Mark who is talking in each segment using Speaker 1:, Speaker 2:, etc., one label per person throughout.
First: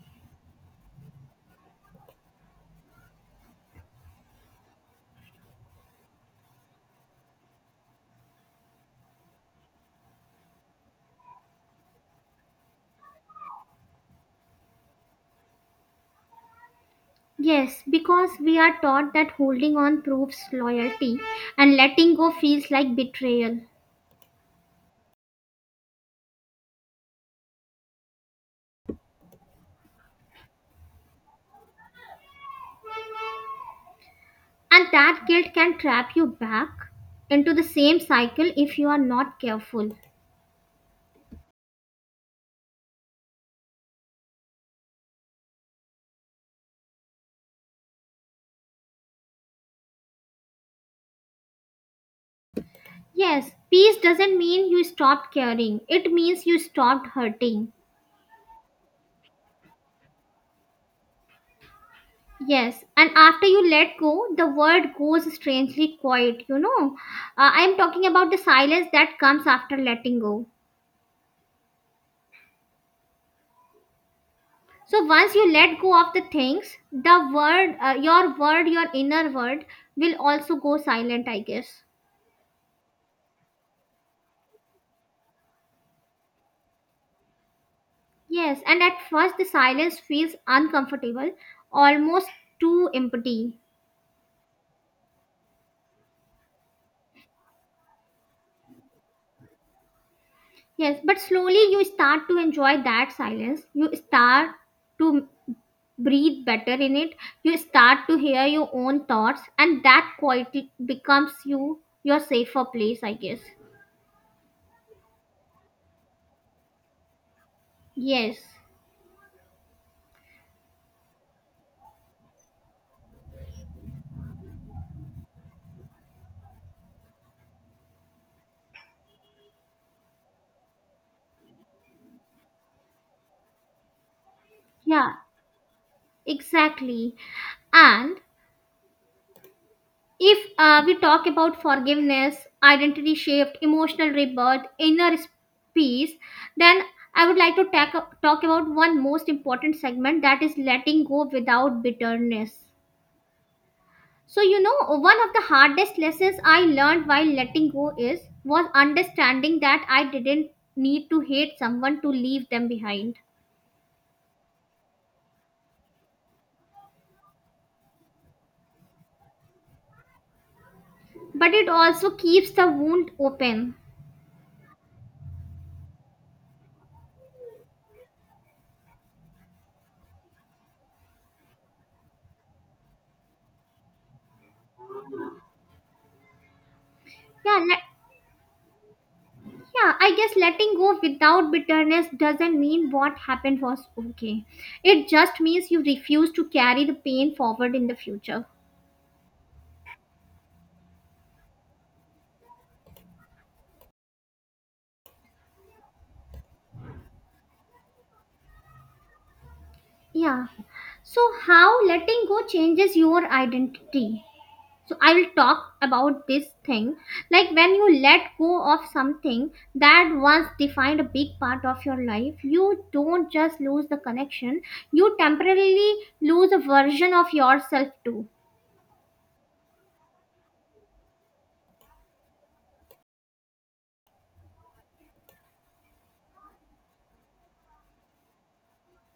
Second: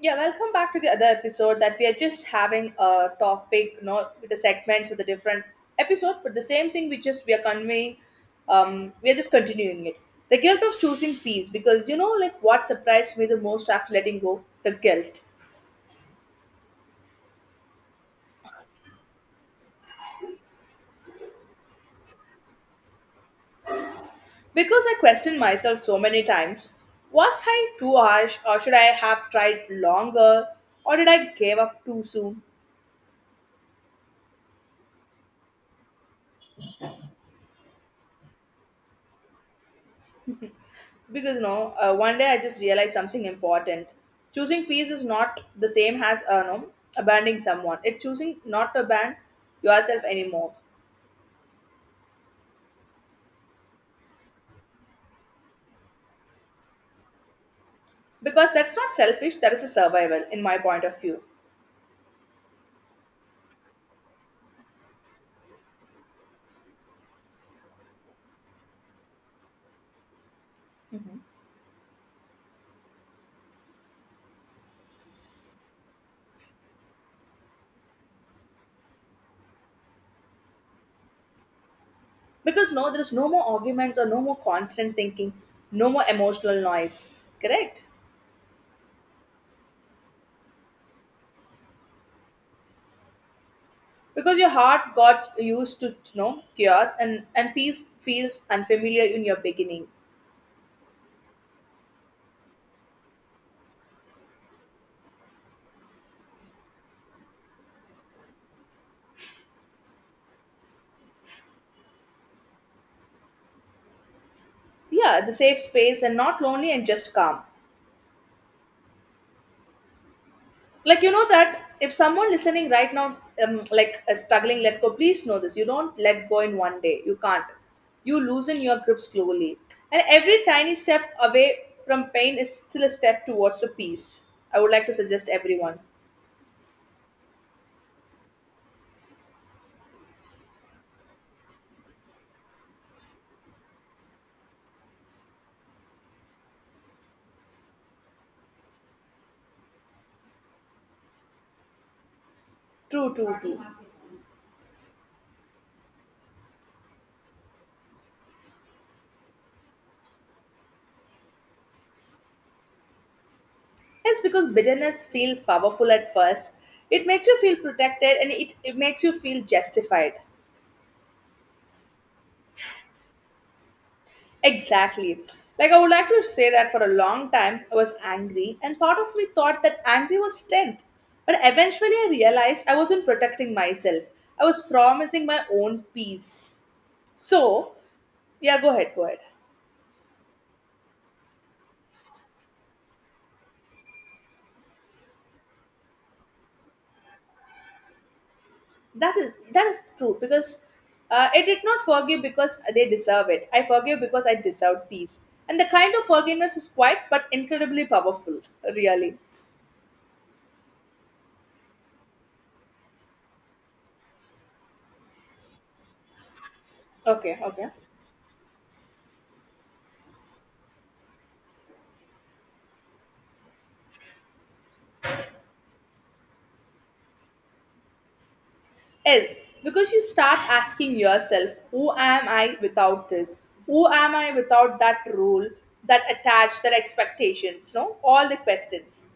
Speaker 1: Yeah, welcome back to the other episode that we are just having a topic, with the segments with the different episode, but the same thing we are conveying, we are just continuing it. The guilt of choosing peace, because what surprised me the most after letting go, the guilt.
Speaker 2: Yes, because we are taught that holding on proves loyalty and letting go feels like betrayal.
Speaker 1: Because I questioned myself so many times, was I too harsh or should I have tried longer or did I give up too soon?
Speaker 2: And that guilt can trap you back into the same cycle if you are not careful.
Speaker 1: Because no, One day I just realized something important. Choosing peace is not the same as no, abandoning someone. It's choosing not to abandon yourself anymore.
Speaker 2: Yes, peace doesn't mean you stopped caring, it means you stopped hurting.
Speaker 1: Because that's not selfish, that is a survival in my point of view.
Speaker 2: Yes, and after you let go, the world goes strangely quiet, you know. I'm talking about the silence that comes after letting go. So once you let go of the things the word your word your inner word. Will also go silent, I guess.
Speaker 1: Because no, there is no more arguments or no more constant thinking, no more emotional noise, correct?
Speaker 2: Yes, and at first the silence feels uncomfortable, almost too empty.
Speaker 1: Because your heart got used to, chaos, and peace feels unfamiliar in your beginning.
Speaker 2: Yes, but slowly you start to enjoy that silence. You start to breathe better in it. You start to hear your own thoughts, and that quality becomes you, your safer place, I guess.
Speaker 1: Yeah, the safe space, and not lonely and just calm.
Speaker 2: Yes.
Speaker 1: Like, you know that if someone listening right now, like, is struggling, let go. Please know this: you don't let go in one day, you can't. You loosen your grip slowly, and every tiny step away from pain is still a step towards a peace. I would like to
Speaker 2: Yeah,
Speaker 1: suggest everyone.
Speaker 2: exactly. And if we talk about forgiveness, identity shift, emotional rebirth, inner peace, then I would like to talk about one most important segment, that is letting go without bitterness.
Speaker 1: True, true, true.
Speaker 2: So you know, one of the hardest lessons I learned while letting go is was understanding that I didn't need to hate someone to leave them behind.
Speaker 1: Yes, because bitterness feels powerful at first. It makes you feel protected, and it makes you feel justified.
Speaker 2: But it also keeps the wound open.
Speaker 1: Exactly. Like, I would like to say that for a long time, I was angry, and part of me thought that angry was strength. But eventually, I realized I wasn't protecting myself, I was promising my own peace.
Speaker 2: Yeah,
Speaker 1: So,
Speaker 2: let,
Speaker 1: yeah, go ahead, go ahead.
Speaker 2: Yeah, I guess letting go without bitterness doesn't mean what happened was okay. It just means you refuse to carry the pain forward in the future.
Speaker 1: That is, that is true, because I did not forgive because they deserve it. I forgive because I deserve peace, and the kind of forgiveness is quiet but incredibly powerful. Really.
Speaker 2: Yeah. So, how letting go changes your identity? So, I will talk about this thing.
Speaker 1: Okay.
Speaker 2: Like,
Speaker 1: Okay.
Speaker 2: when you let go of something that once defined a big part of your life, you don't just lose the connection, you temporarily lose a version of yourself too.
Speaker 1: Is because you start asking yourself, who am I without this? Who am I without that rule, that attach, that expectations? No, all the questions.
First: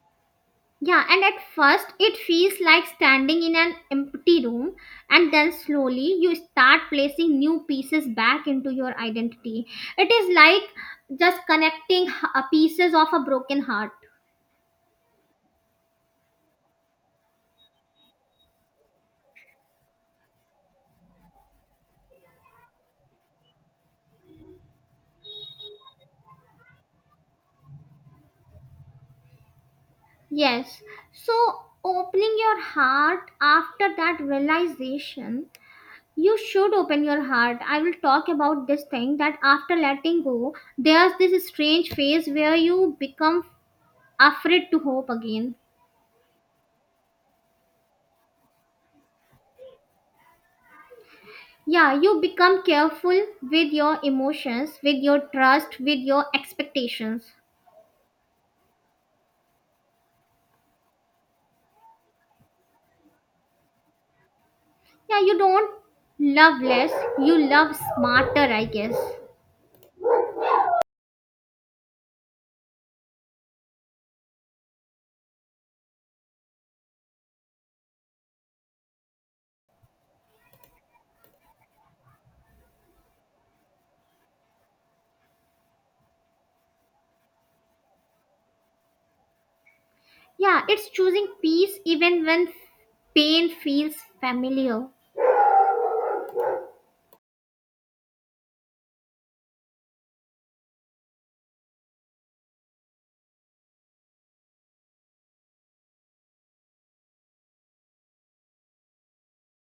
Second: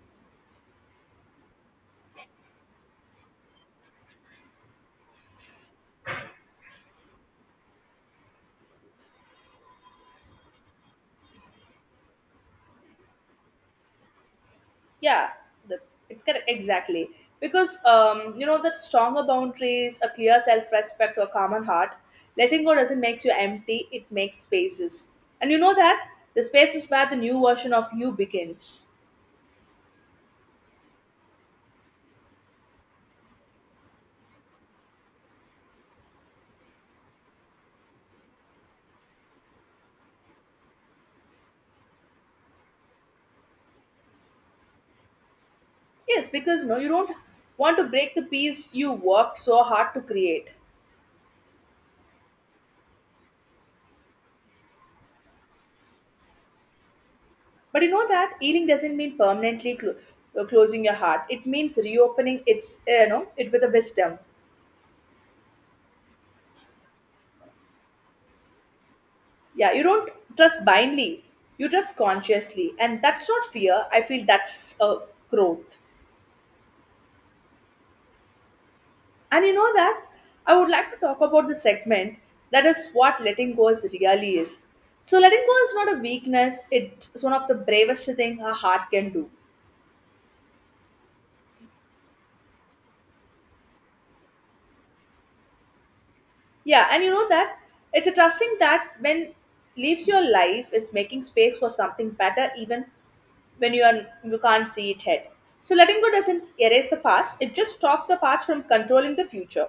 Speaker 2: Yeah, and at first it feels like standing in an empty room, and then slowly you start placing new pieces back into your identity. It is like just connecting pieces of a broken heart.
Speaker 1: Yeah, the, it's correct, exactly, because you know that stronger boundaries, a clear self-respect, a common heart. Letting go doesn't make you empty; it makes spaces, and you know that the space is where the new version of you begins.
Speaker 2: Yes, so opening your heart after that realization, you should open your heart. I will talk about this thing, that after letting go, there's this strange phase where you become afraid to hope again.
Speaker 1: Yes, because no, you don't want to break the peace you worked so hard to create.
Speaker 2: Yeah, you become careful with your emotions, with your trust, with your expectations.
Speaker 1: But you know that healing doesn't mean permanently closing your heart. It means reopening its, it with a wisdom.
Speaker 2: Yeah, you don't love less, you love smarter, I guess.
Speaker 1: Yeah, you don't trust blindly. You trust consciously, and that's not fear. I feel that's a growth. And you know that I would like to talk about the segment that is what letting go is really is. So letting go is not a weakness. It's one of the bravest thing a heart can do.
Speaker 2: Yeah, it's choosing peace even when pain feels familiar.
Speaker 1: Yeah, and you know that it's a trusting that when leaves your life is making space for something better, even when you can't see it ahead. So letting go doesn't erase the past; it just stops the past from controlling the future.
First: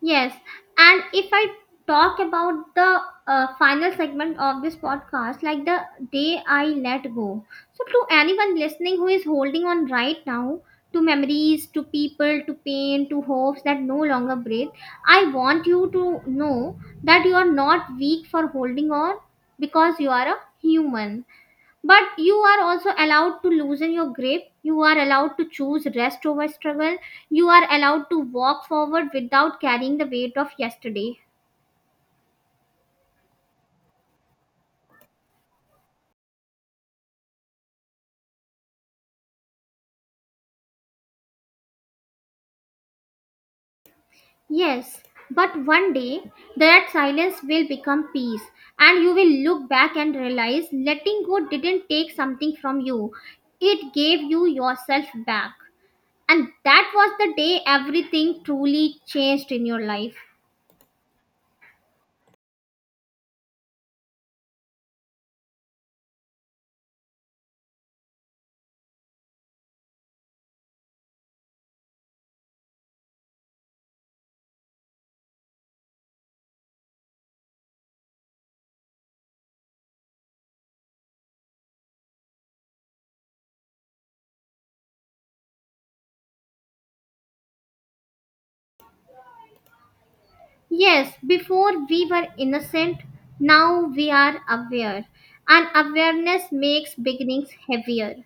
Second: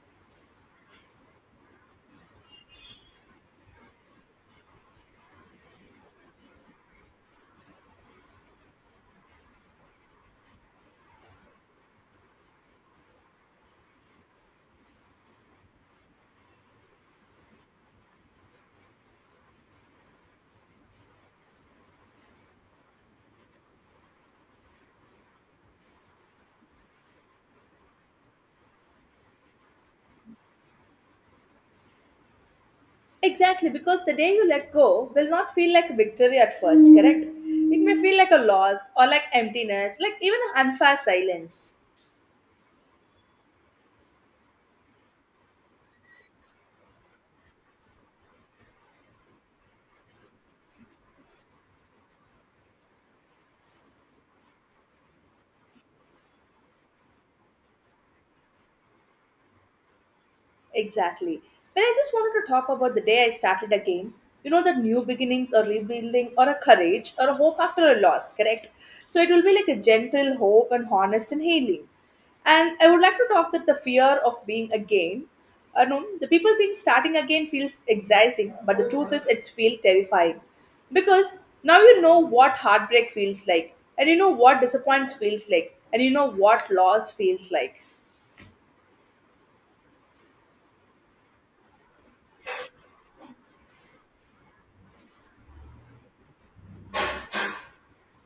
Speaker 2: Yes, and if I talk about the final segment of this podcast, like the day I let go. So, to anyone listening who is holding on right now to memories, to people, to pain, to hopes that no longer breathe, I want you to know that you are not weak for holding on because you are a human. But you are also allowed to loosen your grip. You are allowed to choose rest over struggle. You are allowed to walk forward without carrying the weight of yesterday.
Speaker 1: Exactly, because the day you let go will not feel like a victory at first, correct? It may feel like a loss or like emptiness, like even an unfair silence.
Speaker 2: Yes, but one day that silence will become peace, and you will look back and realize letting go didn't take something from you, it gave you yourself back. And that was the day everything truly changed in your life.
Speaker 1: Exactly. But I just wanted to talk about the day I started a game. You know, the new beginnings or rebuilding or a courage or a hope after a loss, correct? So it will be like a gentle hope and honest and healing. And I would like to talk that the fear of being again. I know the people think starting again feels exciting, but the truth is it's feel terrifying. Because now you know what heartbreak feels like, and you know what disappointment feels like, and you know what loss feels like.
Speaker 2: Yes, before we were innocent, now we are aware. And awareness makes beginnings heavier.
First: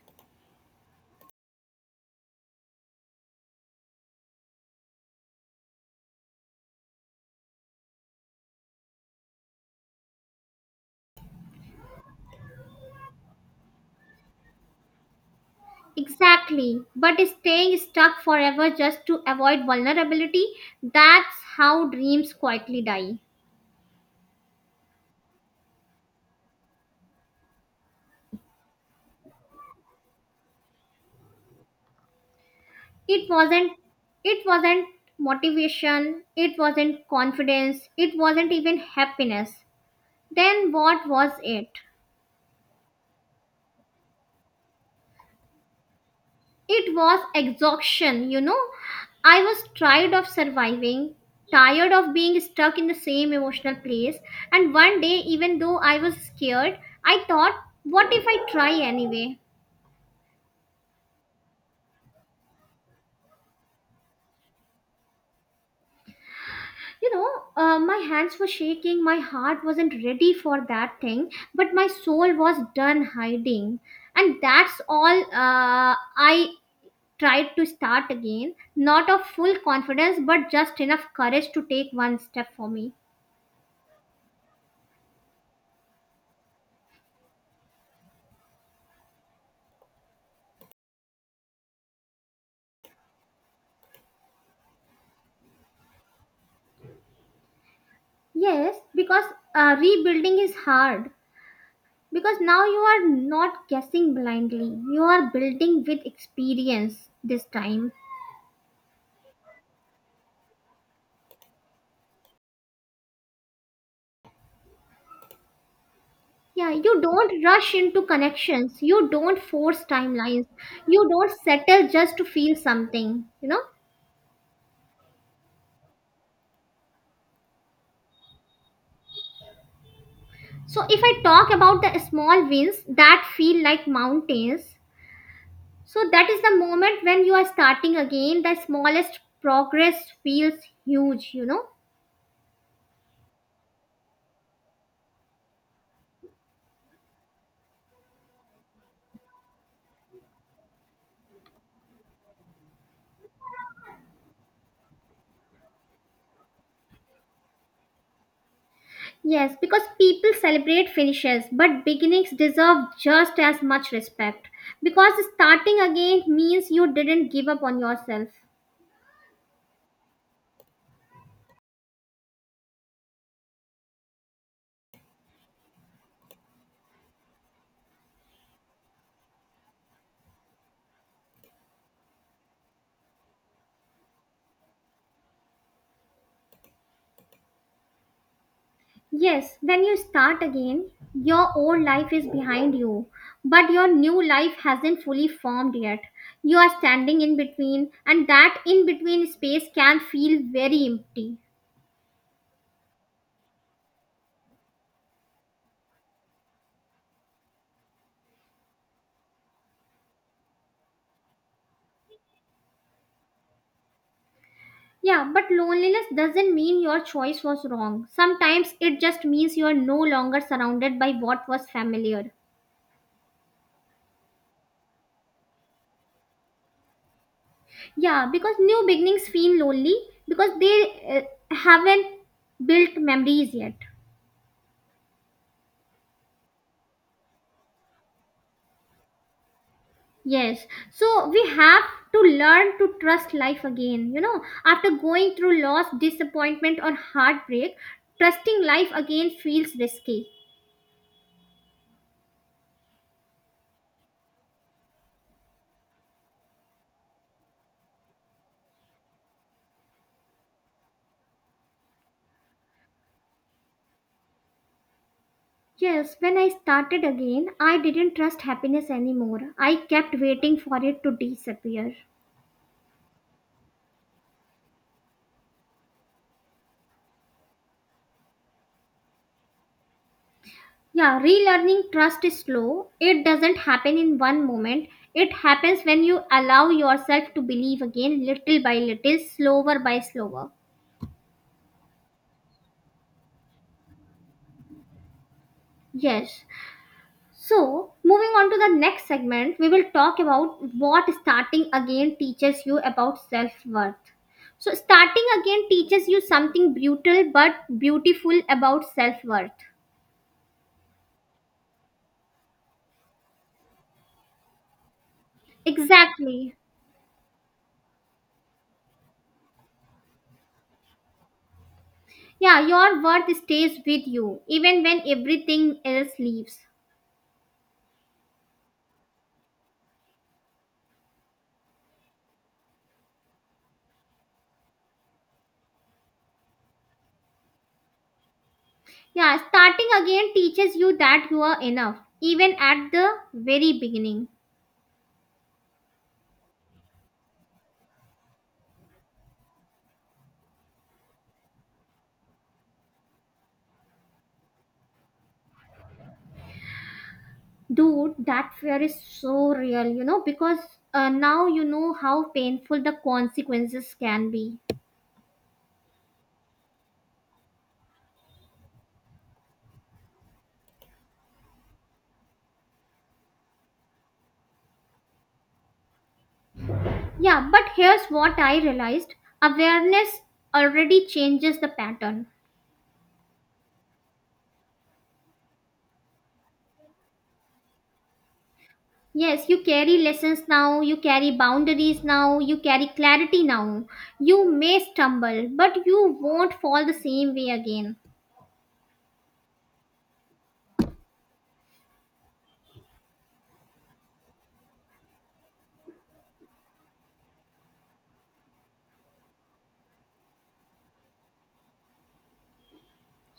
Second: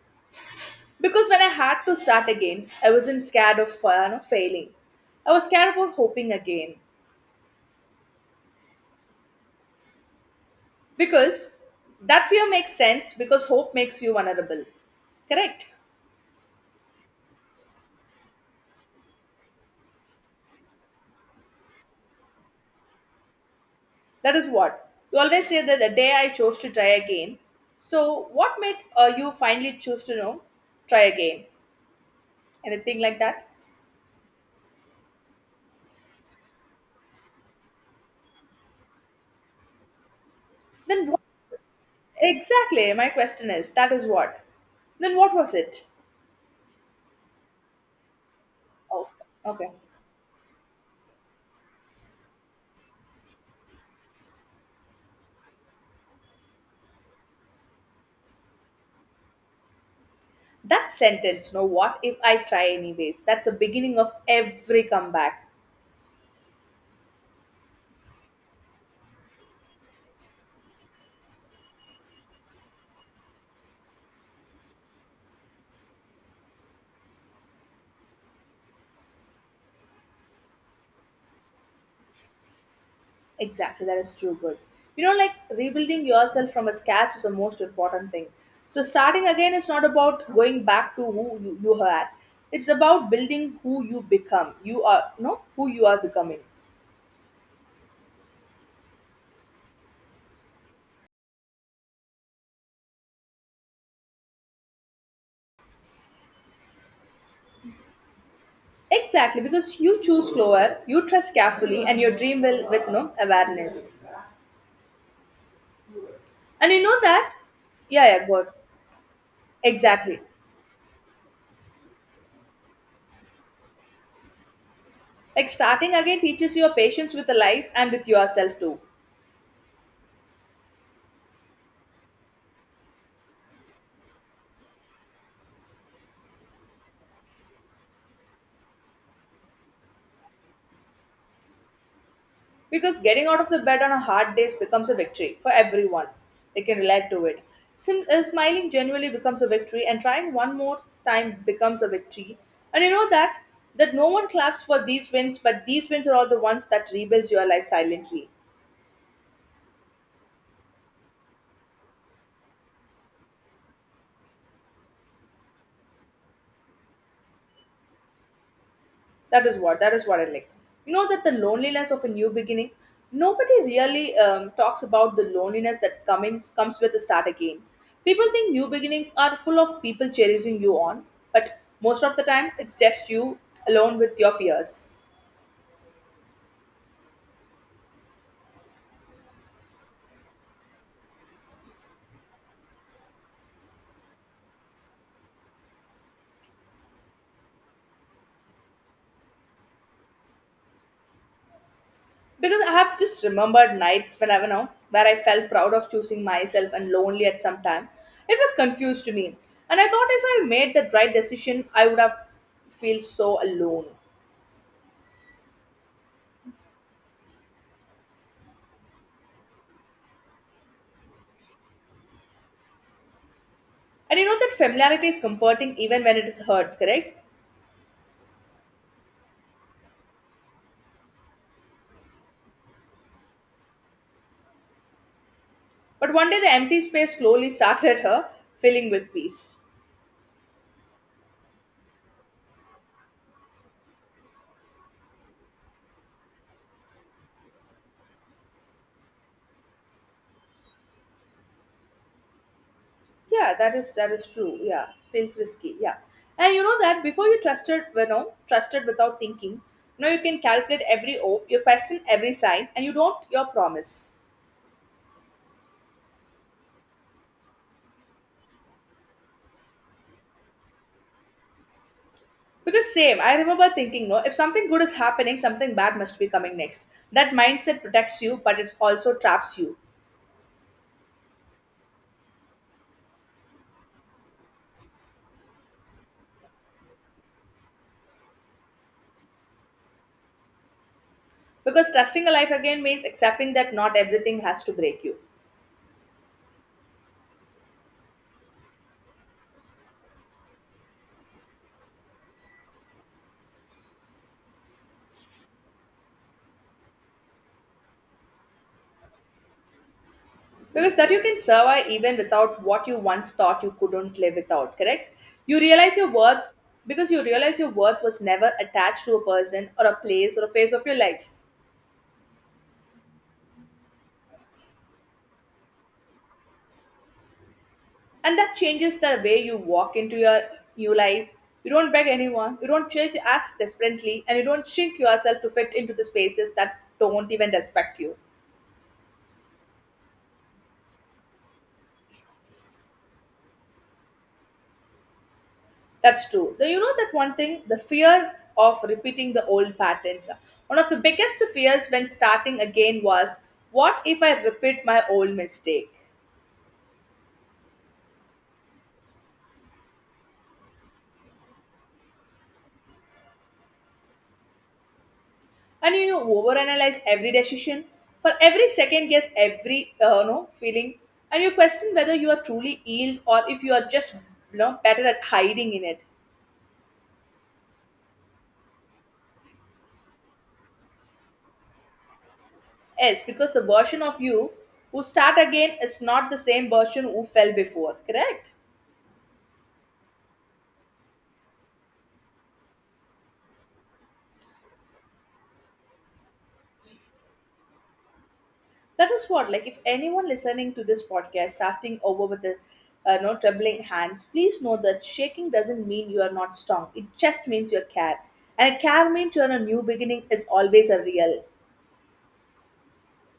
Speaker 1: Because when I had to start again, I wasn't scared of failing. I was scared about hoping again. Because that fear makes sense because hope makes you vulnerable. Correct?
Speaker 2: Exactly. But staying stuck forever just to avoid vulnerability, that's how dreams quietly die.
Speaker 1: That is what. You always say that the day I chose to try again. So, what made you finally choose to, try again? Anything like
Speaker 2: It
Speaker 1: that?
Speaker 2: wasn't it wasn't motivation, it wasn't confidence, it wasn't even happiness. Then what
Speaker 1: Then what?
Speaker 2: was it?
Speaker 1: Exactly. My question is that is what. Then what was it?
Speaker 2: It was exhaustion, you know.
Speaker 1: Oh,
Speaker 2: I was
Speaker 1: okay.
Speaker 2: tired of surviving, tired of being stuck in the same emotional place. And one day, even though I was scared, I thought, what if I try anyway?
Speaker 1: That sentence, no, what if I try anyways? That's the beginning of every comeback.
Speaker 2: You know, my hands were shaking, my heart wasn't ready for that thing, but my soul was done hiding. And that's all I tried to start again. Not of full confidence, but just enough courage to take one step for me.
Speaker 1: Exactly, that is true, good. You know, like, rebuilding yourself from a scratch is the most important thing. So, starting again is not about going back to you were, it's about building who you become. You are, no, who you are becoming.
Speaker 2: Yes, because rebuilding is hard. Because now you are not guessing blindly, you are building with experience this time.
Speaker 1: Exactly, because you choose slower, you trust carefully, and your dream will with no awareness.
Speaker 2: Yeah,
Speaker 1: And you
Speaker 2: you
Speaker 1: know that?
Speaker 2: don't rush into
Speaker 1: Yeah, yeah, good.
Speaker 2: connections, you don't force
Speaker 1: Exactly.
Speaker 2: timelines, you don't settle just to feel something, you know.
Speaker 1: Like starting again teaches you a patience with the life and with yourself too.
Speaker 2: So, if I talk about the small wins that feel like mountains, so that is the moment when you are starting again, the smallest progress feels huge, you know.
Speaker 1: Because getting out of the bed on a hard day becomes a victory for everyone. They can relate to it. Smiling genuinely becomes a victory, and trying one more time becomes a victory. And you know that that no one claps for these wins, but these wins are all the ones that rebuilds your life silently.
Speaker 2: Yes, because people celebrate finishes, but beginnings deserve just as much respect. Because starting again means you didn't give up on yourself.
Speaker 1: That is what, that is what I like. You know that the loneliness of a new beginning. Nobody really talks about the loneliness that comes with the start again. People think new beginnings are full of people cherishing you on, but most of the time it's just you alone with your fears.
Speaker 2: Yes, when you start again, your old life is behind you, but your new life hasn't fully formed yet. You are standing in between, and that in between space can feel very empty.
Speaker 1: Because I have just remembered nights when I, where I felt proud of choosing myself and lonely at some time. It was confused to me, and I thought if I made the right decision, I would have feel so alone.
Speaker 2: Yeah, but loneliness doesn't mean your choice was wrong. Sometimes it just means you are no longer surrounded by what was familiar.
Speaker 1: And you know that familiarity is comforting even when it is hurts, correct?
Speaker 2: Yeah, because new beginnings feel lonely because they haven't built memories yet.
Speaker 1: But one day the empty space slowly started her, filling with peace.
Speaker 2: Yes, so we have to learn to trust life again. You know, after going through loss, disappointment, or heartbreak, trusting life again feels risky.
Speaker 1: Yeah, that is, that is true. Yeah, feels risky. Yeah, and you know that before you trusted, trusted without thinking. Now you can calculate every hope, you question every sign, and you don't your promise.
Speaker 2: Yes, when I started again, I didn't trust happiness anymore. I kept waiting for it to disappear.
Speaker 1: Because same, I remember thinking, no, if something good is happening, something bad must be coming next. That mindset protects you, but it also traps you.
Speaker 2: Yeah, relearning trust is slow. It doesn't happen in one moment. It happens when you allow yourself to believe again, little by little, slower by slower.
Speaker 1: Because trusting a life again means accepting that not everything has to break you.
Speaker 2: Yes. So, moving on to the next segment, we will talk about what starting again teaches you about self worth. So, starting again teaches you something brutal but beautiful about self worth.
Speaker 1: Because that you can survive even without what you once thought you couldn't live without, correct? You realize your worth
Speaker 2: Exactly.
Speaker 1: because you realize your worth was never attached to a person or a place or a phase of your life.
Speaker 2: Yeah, your worth stays with you even when everything else leaves.
Speaker 1: And that changes the way you walk into your new life. You don't beg anyone, you don't chase as desperately, and you don't shrink yourself to fit into the spaces that don't even respect you.
Speaker 2: Yeah, starting again teaches you that you are enough, even at the very beginning.
Speaker 1: That's true. Though, you know that one thing, the fear of repeating the old patterns. One of the biggest fears when starting again was, what if I repeat my old mistake?
Speaker 2: Dude, that fear is so real, you know, because now you know how painful the consequences can be.
Speaker 1: And you overanalyze every decision, for every second guess every no feeling, and you question whether you are truly healed or if you are just, better at hiding in it.
Speaker 2: Yeah, but here's what I realized, awareness already changes the pattern.
Speaker 1: Yes, because the version of you who start again is not the same version who fell before, correct?
Speaker 2: Yes, you carry lessons now, you carry boundaries now, you carry clarity now. You may stumble, but you won't fall the same way again.
Speaker 1: That is what, like, if anyone listening to this podcast starting over with the no trembling hands, please know that shaking doesn't mean you are not strong. It just means you care, and care means you're a new beginning is always a real.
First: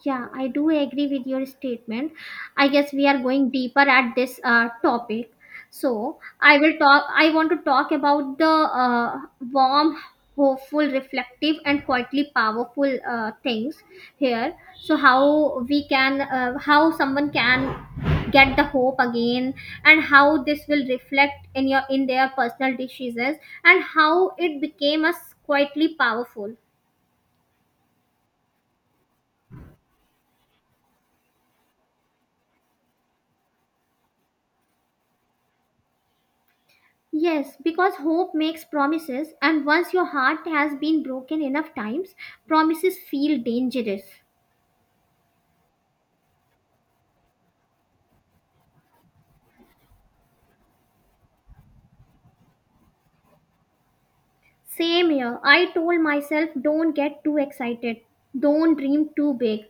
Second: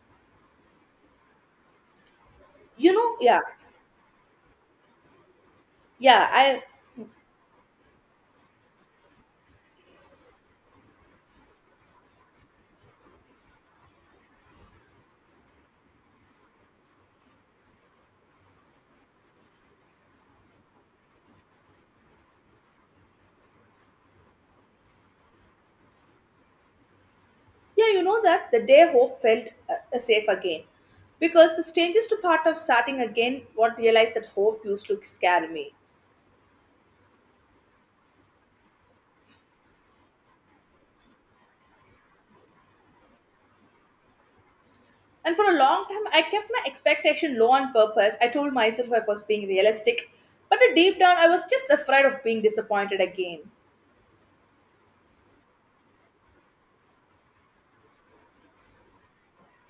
Speaker 2: Yeah, I do agree with your statement. I guess
Speaker 1: You
Speaker 2: we are
Speaker 1: know, yeah,
Speaker 2: going deeper at this topic. So
Speaker 1: yeah,
Speaker 2: I
Speaker 1: I
Speaker 2: will talk. I want to talk about the warm, hopeful, reflective, and quietly powerful things here. So how we can, how someone can get the hope again, and how this will reflect in your in their personal decisions, and how it became a quietly powerful.
Speaker 1: yeah, you know that the day hope felt safe again, because the strangest part of starting again, what realized that hope used to scare me.
Speaker 2: Yes, because hope makes promises, and once your heart has been broken enough times, promises feel dangerous.
Speaker 1: And for a long time, I kept my expectation low on purpose. I told myself I was being realistic, but deep down, I was just afraid of being disappointed again.
Speaker 2: Same here, I told myself don't get too excited, don't dream too big,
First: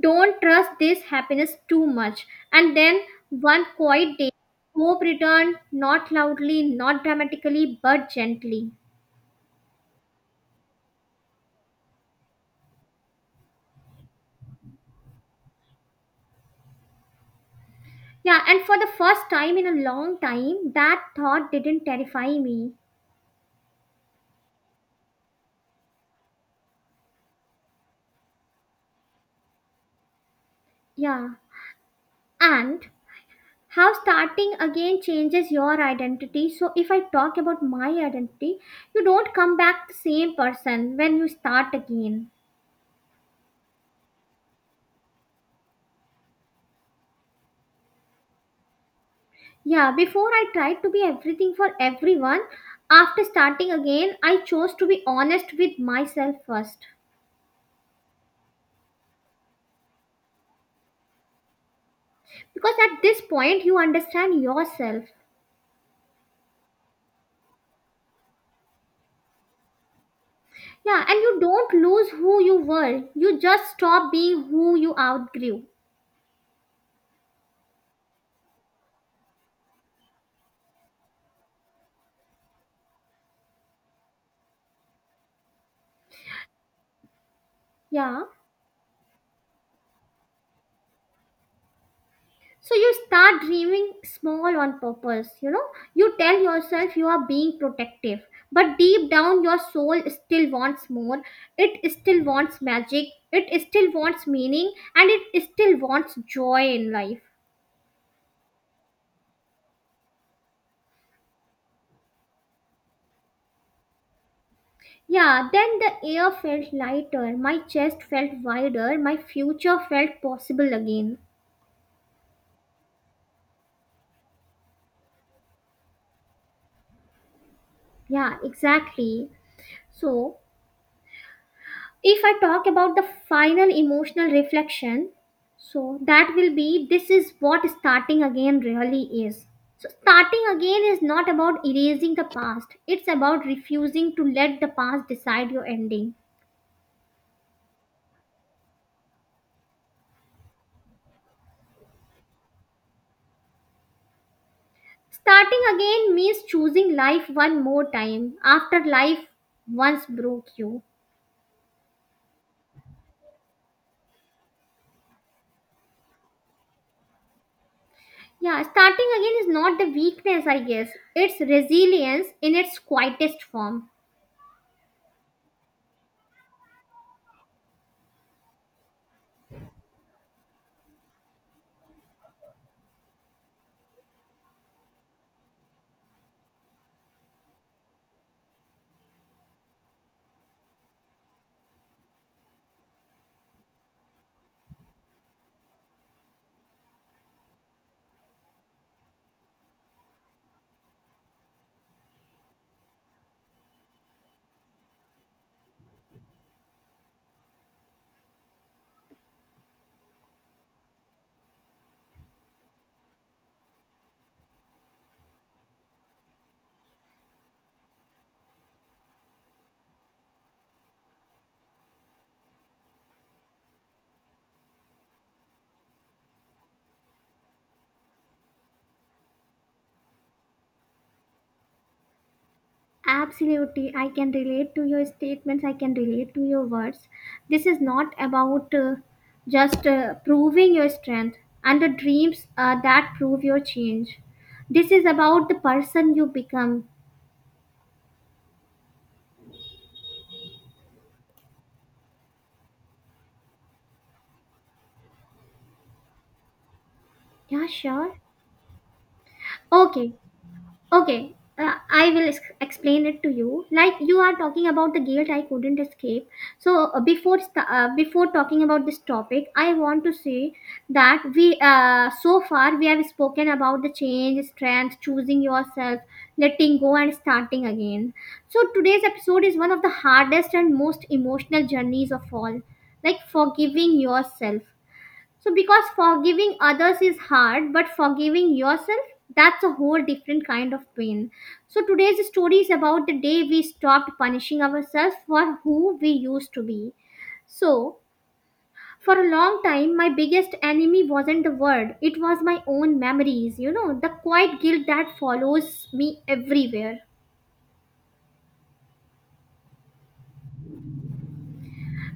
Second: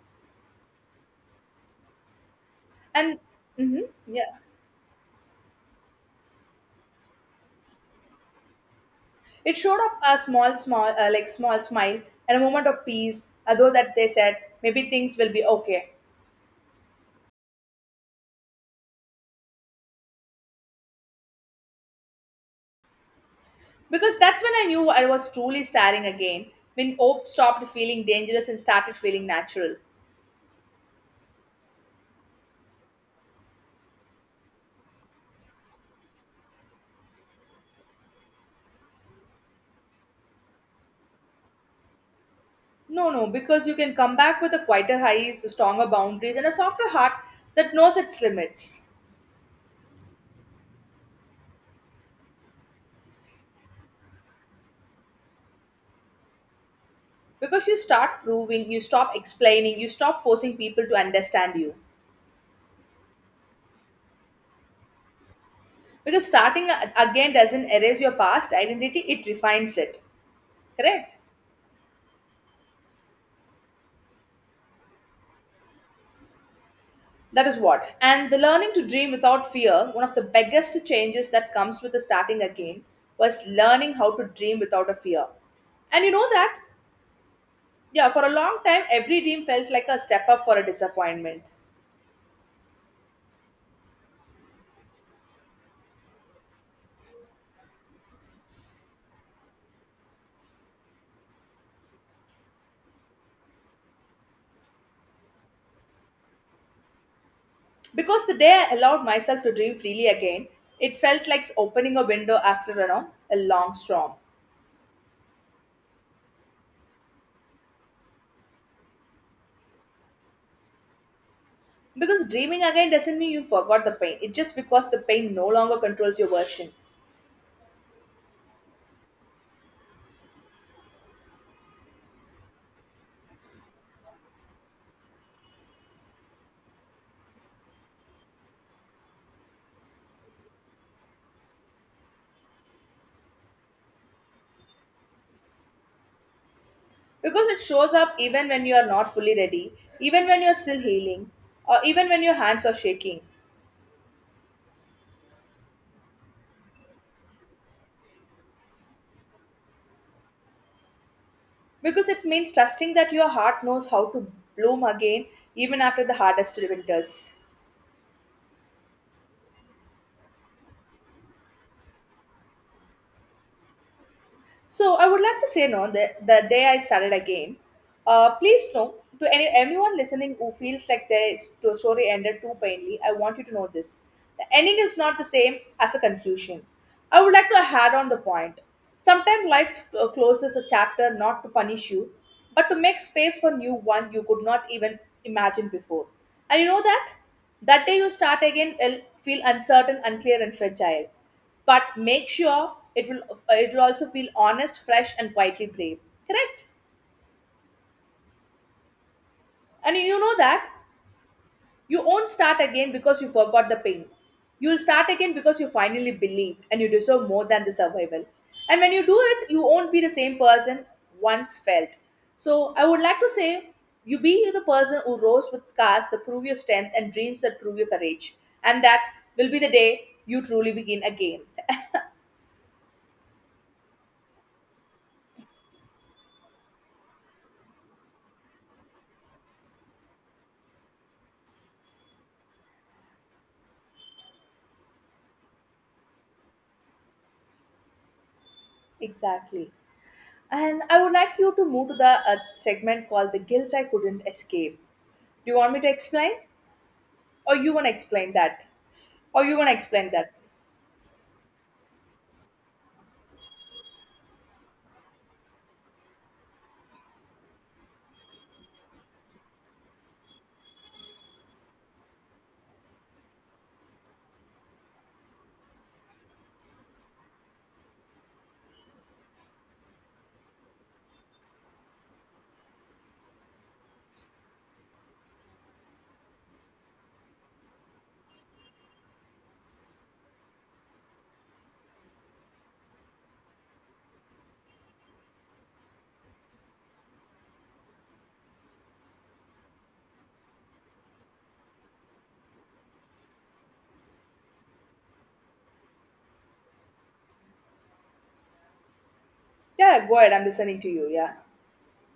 Speaker 2: don't trust this happiness too much. And then
Speaker 1: And
Speaker 2: one
Speaker 1: mhm,
Speaker 2: quiet day,
Speaker 1: yeah,
Speaker 2: hope returned, not loudly, not dramatically, but gently.
Speaker 1: it showed up a small smile and a moment of peace. Although that they said maybe things will be okay,
Speaker 2: Yeah, and for the first time in a long time, that thought didn't terrify me.
Speaker 1: because that's when I knew I was truly starting again. When hope stopped feeling dangerous and started feeling natural.
Speaker 2: Yeah. And how starting again changes your identity, so if I talk about my identity, you don't come back the same person when you start again.
Speaker 1: No, no, because you can come back with a quieter highs, stronger boundaries, and a softer heart that knows its limits.
Speaker 2: Yeah, before I tried to be everything for everyone. After starting again, I chose to be honest with myself first,
Speaker 1: Because you start proving, you stop explaining, you stop forcing people to understand you,
Speaker 2: because at this point you understand yourself.
Speaker 1: because again doesn't erase your past identity, it refines it,
Speaker 2: Yeah,
Speaker 1: correct?
Speaker 2: and you don't lose who you were, you just stop being who you outgrew.
Speaker 1: That is what, and the learning to dream without fear, one of the biggest changes that comes with the starting again was learning how to dream without a fear. And you know that, yeah,
Speaker 2: Yeah.
Speaker 1: for a long time every dream felt like a step up for a disappointment.
Speaker 2: So you start dreaming small on purpose, you know. You tell yourself you are being protective, but deep down your soul still wants more. It still wants magic, it still wants meaning, and it still wants joy in life.
Speaker 1: Because the day I allowed myself to dream freely again, it felt like opening a window after, a long storm.
Speaker 2: Yeah, then the air felt lighter, my chest felt wider, my future felt possible again.
Speaker 1: Because dreaming again doesn't mean you forgot the pain. It's just because the pain no longer controls your version.
Speaker 2: Yeah, exactly. So if I talk about the final emotional reflection, so that will be, this is what starting again really is. So, starting again is not about erasing the past, it's about refusing to let the past decide your ending.
Speaker 1: Because it shows up even when you are not fully ready, even when you are still healing, or even when your hands are shaking.
Speaker 2: Starting again means choosing life one more time after life once broke you.
Speaker 1: Because it means trusting that your heart knows how to bloom again even after the hardest winters.
Speaker 2: Yeah, starting again is not the weakness, I guess, it's resilience in its quietest form.
Speaker 1: So I would like to say no that the day I started again. Please know to anyone listening who feels like their story ended too painfully. I want you to know this: the ending is not the same as a conclusion. I would like to add on the point. Sometimes life closes a chapter not to punish you, but to make space for new one you could not even imagine before. And you know that that day you start again will feel uncertain, unclear, and fragile, but make sure it will also feel honest, fresh, and quietly brave, correct. And you know that you won't start again because you forgot the pain, you'll start again because you finally believed and you deserve more than the survival. And when you do it, you won't be the same person once felt. So I would like to say, you be the person who rose with scars that prove your strength and dreams that prove your courage, and that will be the day you truly begin again.
Speaker 2: Absolutely, I can relate to your statements, I can relate to your words. This is not about just proving your strength and the dreams that prove your change. This is about the person you become.
Speaker 1: Exactly. And I would like you to move to the segment called The Guilt I Couldn't Escape. Do you want me to explain? Or
Speaker 2: Yeah,
Speaker 1: you want to
Speaker 2: sure.
Speaker 1: explain that? Or you want to explain
Speaker 2: Okay,
Speaker 1: that?
Speaker 2: Okay, I will explain it to you. Like, you are talking about the guilt I couldn't escape. So before talking about this topic, I want to say that we so far we have spoken about the change, strength, choosing yourself, letting go, and starting again. So today's episode is one of the hardest and most emotional journeys of all, like forgiving yourself. So, because forgiving others is hard, but forgiving yourself, that's a whole different kind of pain. So, today's story is about the day we stopped punishing ourselves for who we used to be. So, for a long time, my biggest enemy wasn't the word, it was my own memories, you know, the quiet guilt that follows me everywhere.
Speaker 1: Yeah, yeah, go ahead. I'm listening to you. Yeah.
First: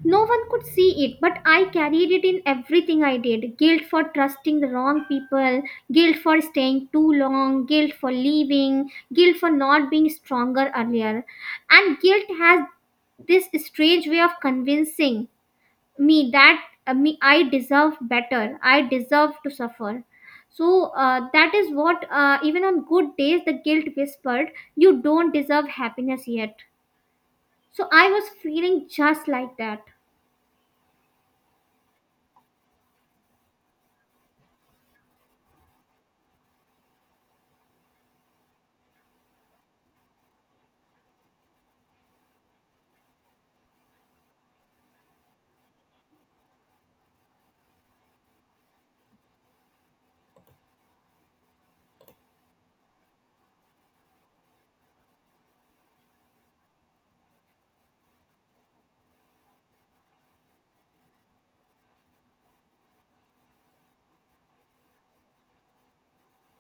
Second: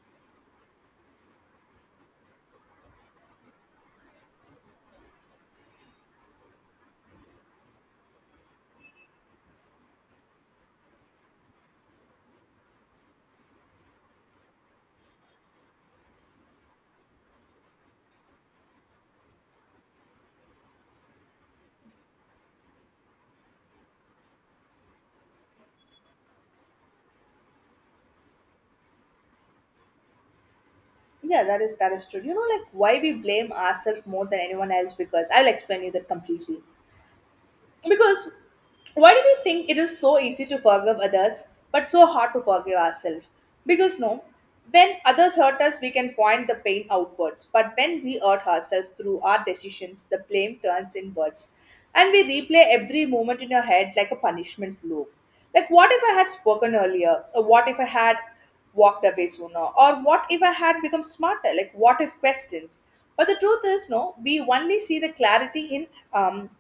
Speaker 2: No one could see it, but I carried it in everything I did. Guilt for trusting the wrong people, guilt for staying too long, guilt for leaving, guilt for not being stronger earlier. And guilt has this strange way of convincing me that me I deserve better. I deserve to suffer. So that is what Even on good days the guilt whispered, "You don't deserve happiness yet." So I was feeling just like that.
Speaker 1: Yeah, that is true. You know, like why we blame ourselves more than anyone else? Because I'll explain you that completely. Because why do we think it is so easy to forgive others but so hard to forgive ourselves? Because no, when others hurt us, we can point the pain outwards. But when we hurt ourselves through our decisions, the blame turns inwards. And we replay every moment in our head like a punishment loop. Like, what if I had spoken earlier? Or what if I had walked away sooner? Or what if I had become smarter? Like, what if questions? But the truth is, no, we only see the clarity in um,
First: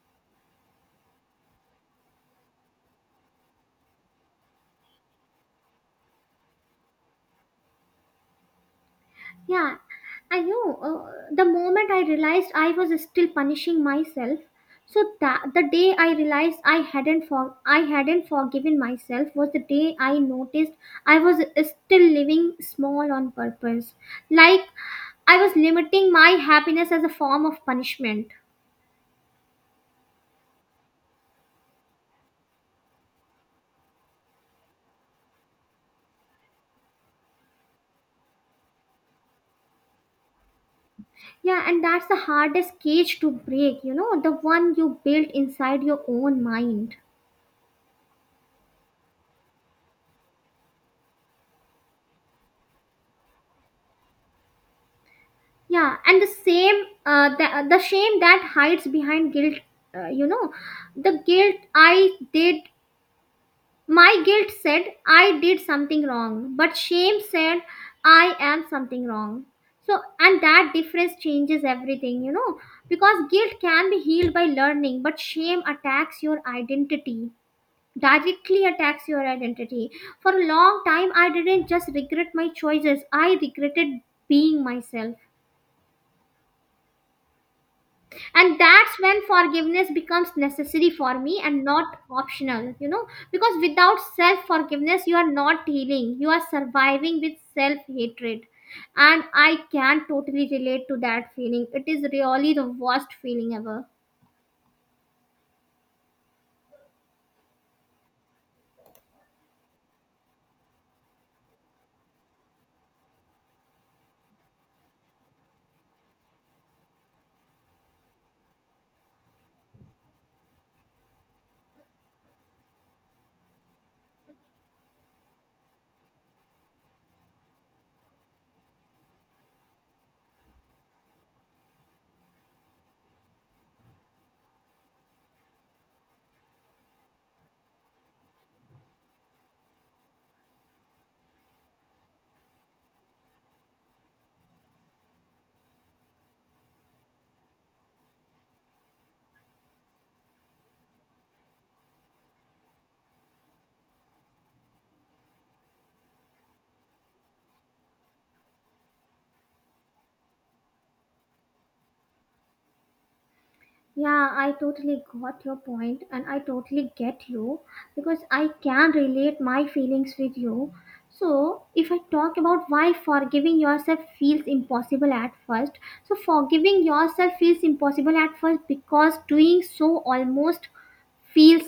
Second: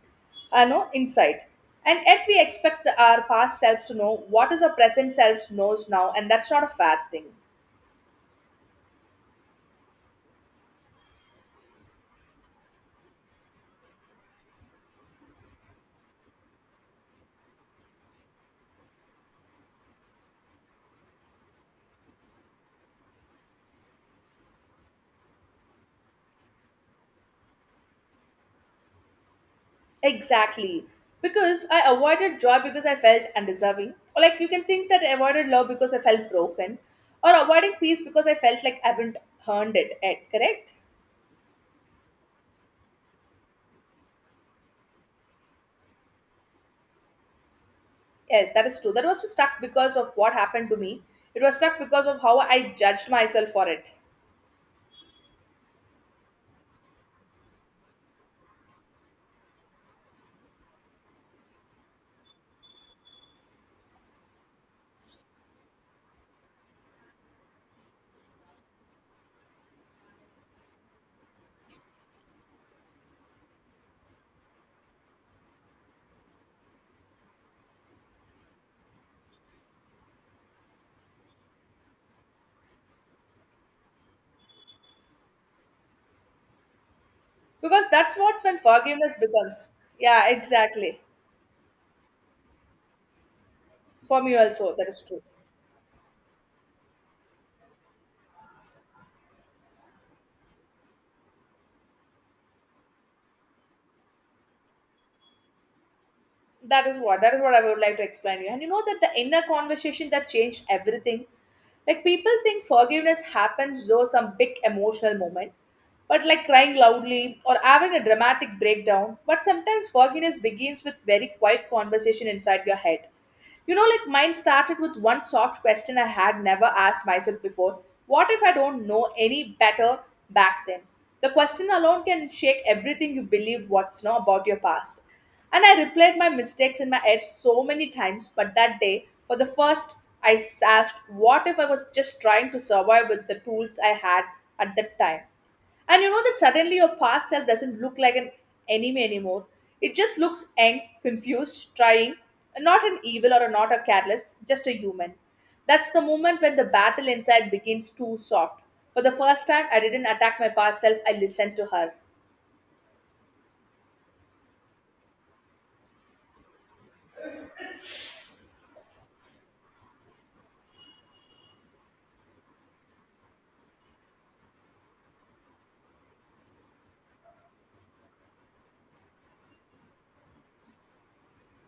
Speaker 1: no insight, and yet we expect our past selves to know what is our present selves knows now, and that's not a fair thing.
Speaker 2: Yeah, I know. The moment I realized I was still punishing myself, so that the day I realized I hadn't forgiven myself was the day I noticed I was still living small on purpose, like I was limiting my happiness as a form of punishment.
Speaker 1: Exactly, because I avoided joy because I felt undeserving, or like you can think that I avoided love because I felt broken, or avoiding peace because I felt like I haven't earned it yet, correct?
Speaker 2: Yeah, and that's the hardest cage to break. You know, the one you built inside your own mind.
Speaker 1: Yes, that is true. That was stuck because of what happened to me, it was stuck because of how I judged myself for it.
Speaker 2: Yeah, and the same the shame that hides behind guilt, you know, the guilt I did my guilt said I did something wrong, but shame said I am something wrong. And that difference changes everything, you know, because guilt can be healed by learning, but shame attacks your identity, directly attacks your identity. For a long time, I didn't just regret my choices, I regretted being myself.
Speaker 1: Because that's what's when
Speaker 2: And that's
Speaker 1: forgiveness
Speaker 2: when
Speaker 1: becomes.
Speaker 2: forgiveness becomes
Speaker 1: Yeah,
Speaker 2: necessary
Speaker 1: exactly.
Speaker 2: for me and not optional, you know, because without
Speaker 1: For me
Speaker 2: self
Speaker 1: also that is
Speaker 2: forgiveness, you
Speaker 1: true.
Speaker 2: are not healing, you are surviving with self hatred. And I can totally relate to that feeling, it is really the worst feeling ever.
Speaker 1: That is what I would like to explain to you. And you know that the inner conversation that changed everything, like people think forgiveness happens though some big emotional moment, but like crying loudly or having a dramatic breakdown. But sometimes forgiveness begins with very quiet conversation inside your head. You know, like mine started with one soft question I had never asked myself before. What if I don't know any better back then? The question alone can shake everything you believed what's now about your past. And I replayed my mistakes in my head so many times, but that day, for the first, I asked, what if I was just trying to survive with the tools I had at that time? And you know that suddenly your past self doesn't look like an enemy anymore. It just looks ang, confused, trying, not an evil or a not a careless, just a human. That's the moment when the battle inside begins too soft. For the first time, I didn't attack my past self, I listened to her.
Speaker 2: Yeah, I totally got your point and I totally get you because I can relate my feelings with you. So, if I talk about why forgiving yourself feels impossible at first, forgiving yourself feels impossible at first because doing so almost feels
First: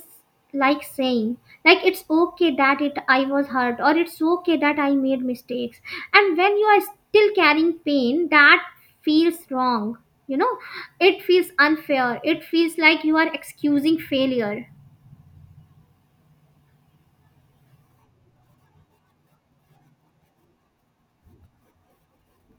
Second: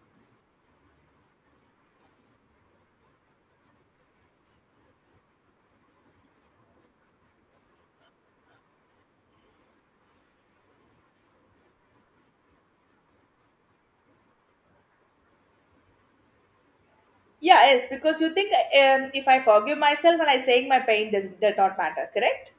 Speaker 2: like saying, like, it's okay that it I was hurt, or it's okay that I made mistakes. And when you are still carrying pain, that feels wrong, you know. It feels unfair, it feels like you are excusing failure.
Speaker 1: Yeah, yes, because you think, if I forgive myself and I saying my pain does not matter, correct?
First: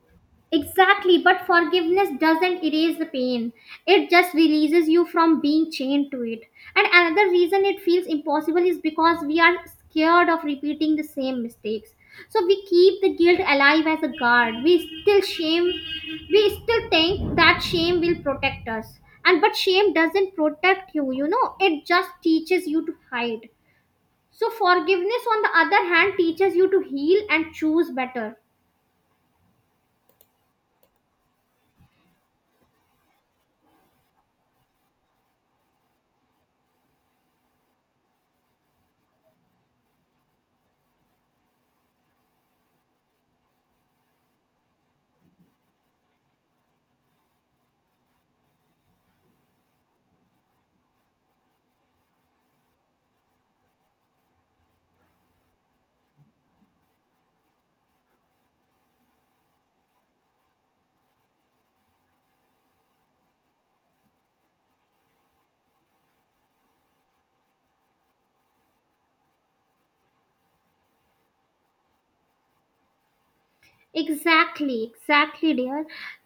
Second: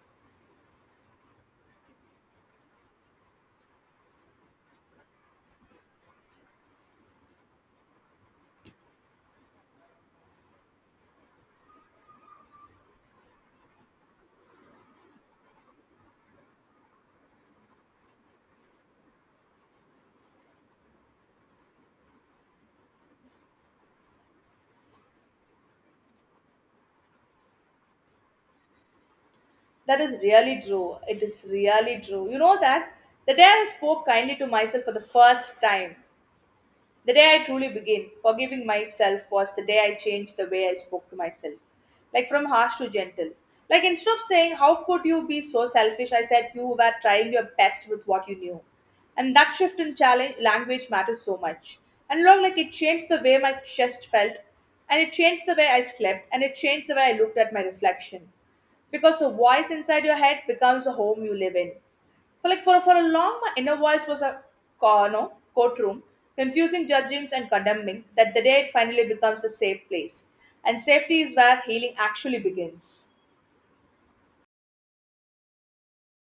Speaker 2: Exactly, but forgiveness doesn't erase the pain. It just releases you from being chained to it. And another reason it feels impossible is because we are scared of repeating the same mistakes. So we keep the guilt alive as a guard. We still think that shame will protect us. And but shame doesn't protect you, you know, it just teaches you to hide. So forgiveness, on the other hand, teaches you to heal and choose better.
Speaker 1: That is really true. It is really true. You know that the day I spoke kindly to myself for the first time, the day I truly began forgiving myself was the day I changed the way I spoke to myself, like from harsh to gentle. Like instead of saying, how could you be so selfish? I said, you were trying your best with what you knew. And that shift in challenge, language matters so much. And long, like it changed the way my chest felt, and it changed the way I slept, and it changed the way I looked at my reflection. Because the voice inside your head becomes the home you live in. For like for a long, my inner voice was a no, courtroom, confusing judgments and condemning. That the day it finally becomes a safe place, and safety is where healing actually begins.
Speaker 2: Exactly, exactly, dear.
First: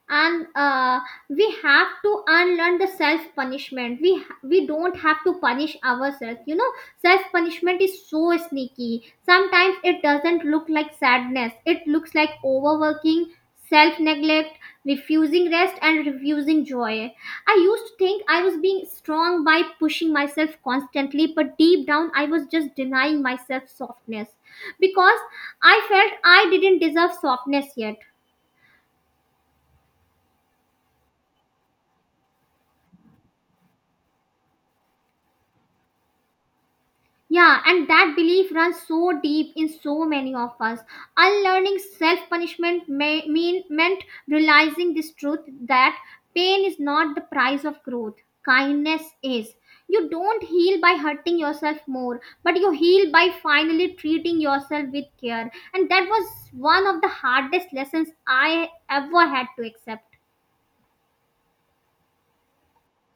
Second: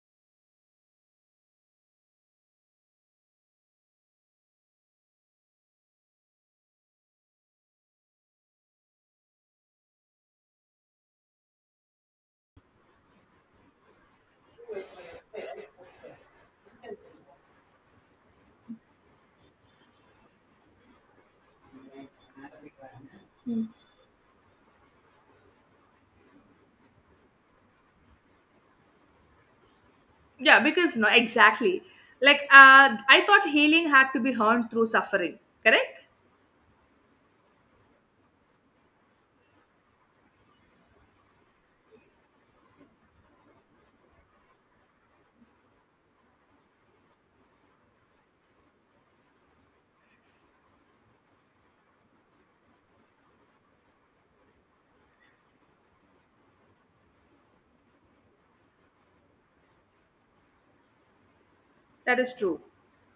Speaker 2: And We have to unlearn the self punishment. We don't have to punish ourselves. You know, self punishment is so sneaky. Sometimes it doesn't look like sadness. It looks like overworking, self neglect, refusing rest, and refusing joy. I used to think I was being strong by pushing myself constantly, but deep down I was just denying myself
Speaker 1: Hmm.
Speaker 2: softness because I felt I didn't deserve softness yet.
Speaker 1: Yeah, because no, exactly. Like I thought healing had to be earned through suffering. Correct.
Speaker 2: Yeah, and that belief runs so deep in so many of us. Unlearning self punishment may mean meant realizing this truth, that pain is not the price of growth. Kindness is. You don't heal by hurting yourself more, but you heal by finally treating yourself with care. And that was one of the hardest lessons I ever had to accept.
Speaker 1: That is true.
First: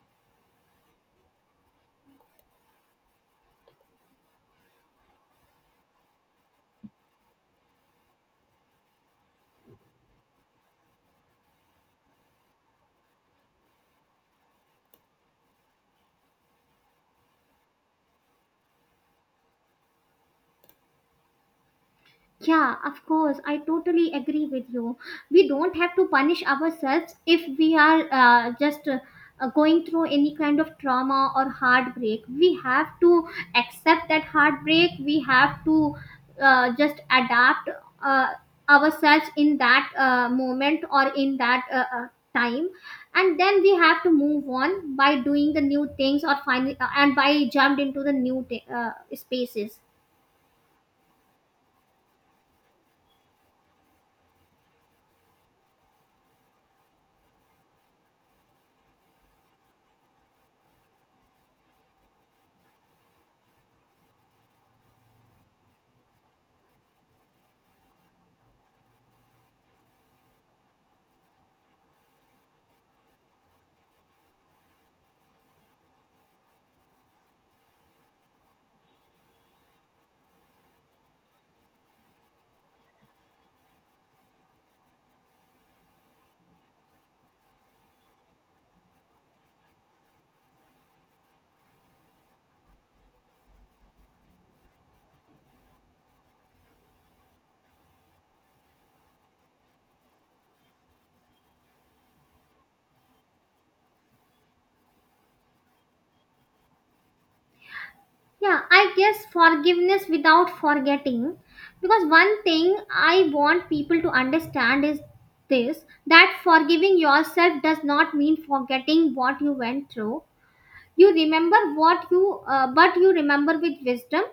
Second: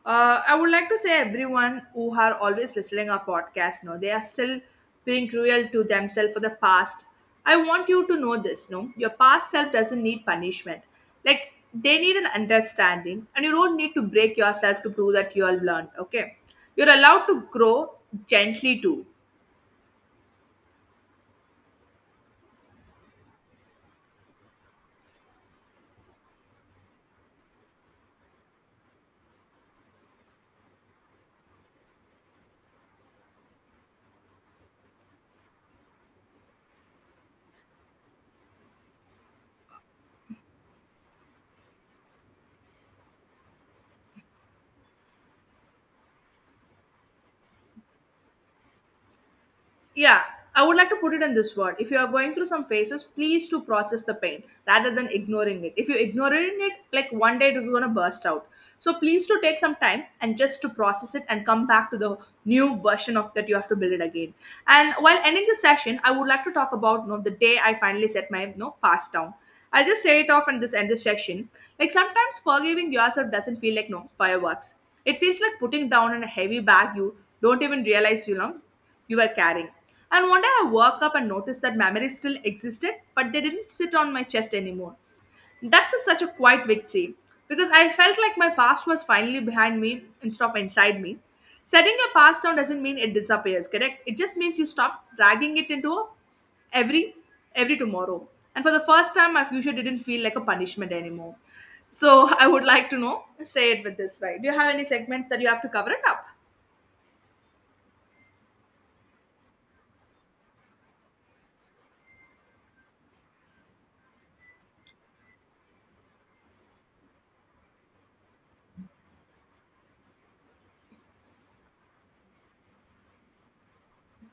Speaker 1: I would like to say everyone who are always listening our podcast, no, they are still being cruel to themselves for the past. I want you to know this, no, your past self doesn't need punishment. Like they need an understanding, and you don't need to break yourself to prove that you have learned. Okay, you're allowed to grow gently too.
Speaker 2: Yeah, of course. I totally agree with you. We don't have to punish ourselves if we are just going through any kind of trauma or heartbreak. We have to accept that heartbreak. We have to just adapt uh, ourselves in that moment or in that time, and then we have to move on by doing the new things or find and by jumped into the new spaces.
Speaker 1: Yeah, I would like to put it in this word, if you are going through some phases, please to process the pain rather than ignoring it. If you ignore it, like one day it's going to burst out. So please to take some time and just to process it, and come back to the new version of that you have to build it again. And while ending the session, I would like to talk about, you know, the day I finally set my, you know, past down. I'll just say it off and this end this section. Like sometimes forgiving yourself doesn't feel like no fireworks. It feels like putting down in a heavy bag you don't even realize you know you were carrying. And one day I woke up and noticed that memories still existed, but they didn't sit on my chest anymore. That's a, such a quiet victory because I felt like my past was finally behind me instead of inside me. Setting your past down doesn't mean it disappears, correct? It just means you stop dragging it into a every every tomorrow. And for the first time, my future didn't feel like a punishment anymore. So I would like to know, say it with this way. Do you have any segments that you have to cover it up?
Speaker 2: Yeah, I guess forgiveness without forgetting. Because one thing I want people to understand is this, that forgiving yourself does not mean forgetting what you went through. You remember what you, remember with wisdom,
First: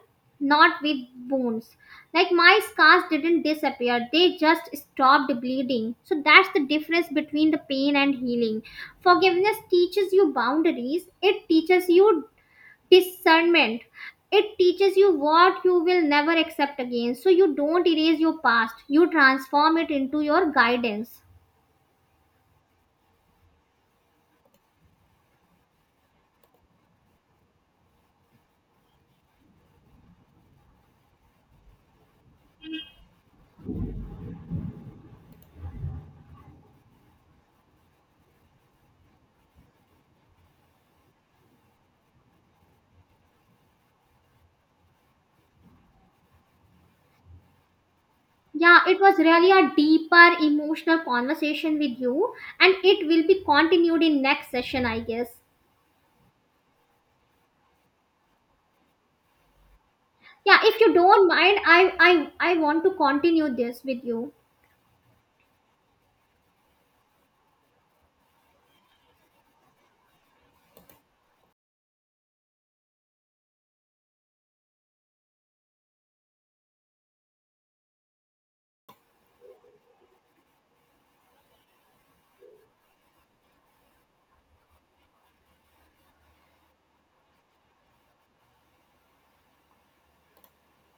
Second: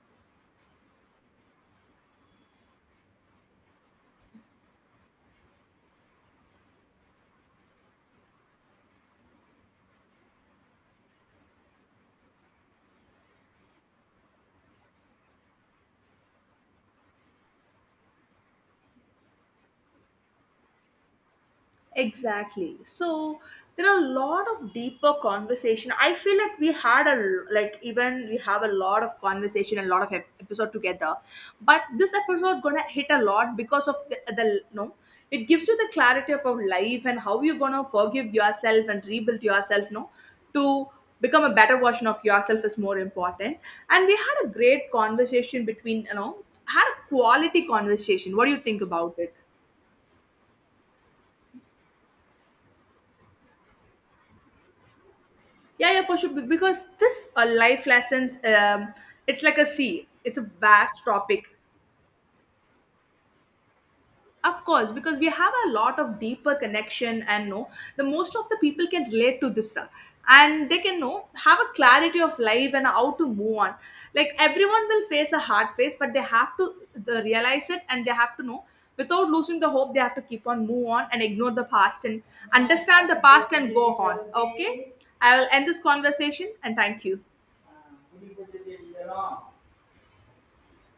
Speaker 2: not with wounds. Like, my scars didn't disappear, they just stopped bleeding. So that's the difference between the pain and healing. Forgiveness teaches you boundaries, it teaches you discernment, it teaches you what you will never accept again. So you don't erase your past, you transform it into your guidance.
Speaker 1: Exactly. So there are a lot of deeper conversation. I feel like we had a like even we have a lot of conversation and a lot of episode together, but this episode gonna hit a lot because of the no. It gives you the clarity of our life and how you're gonna forgive yourself and rebuild yourself. No, to become a better version of yourself is more important. And we had a great conversation between you know had a quality conversation. What do you
Speaker 2: Yeah,
Speaker 1: think
Speaker 2: it
Speaker 1: about
Speaker 2: was
Speaker 1: it?
Speaker 2: really a deeper emotional conversation with you, and it will be continued in next session, I guess.
Speaker 1: Yeah, yeah, for sure. Because this life lessons, it's like a sea. It's a
Speaker 2: Yeah, if you
Speaker 1: vast
Speaker 2: don't
Speaker 1: topic,
Speaker 2: mind, I want to continue this with you.
Speaker 1: of course, because we have a lot of deeper connection and know the most of the people can relate to this, and they can know have a clarity of life and how to move on. Like everyone will face a hard phase, but they have to realize it and they have to know without losing the hope. They have to keep on move on and ignore the past and understand the past and go on. Okay, I will end this conversation and thank you.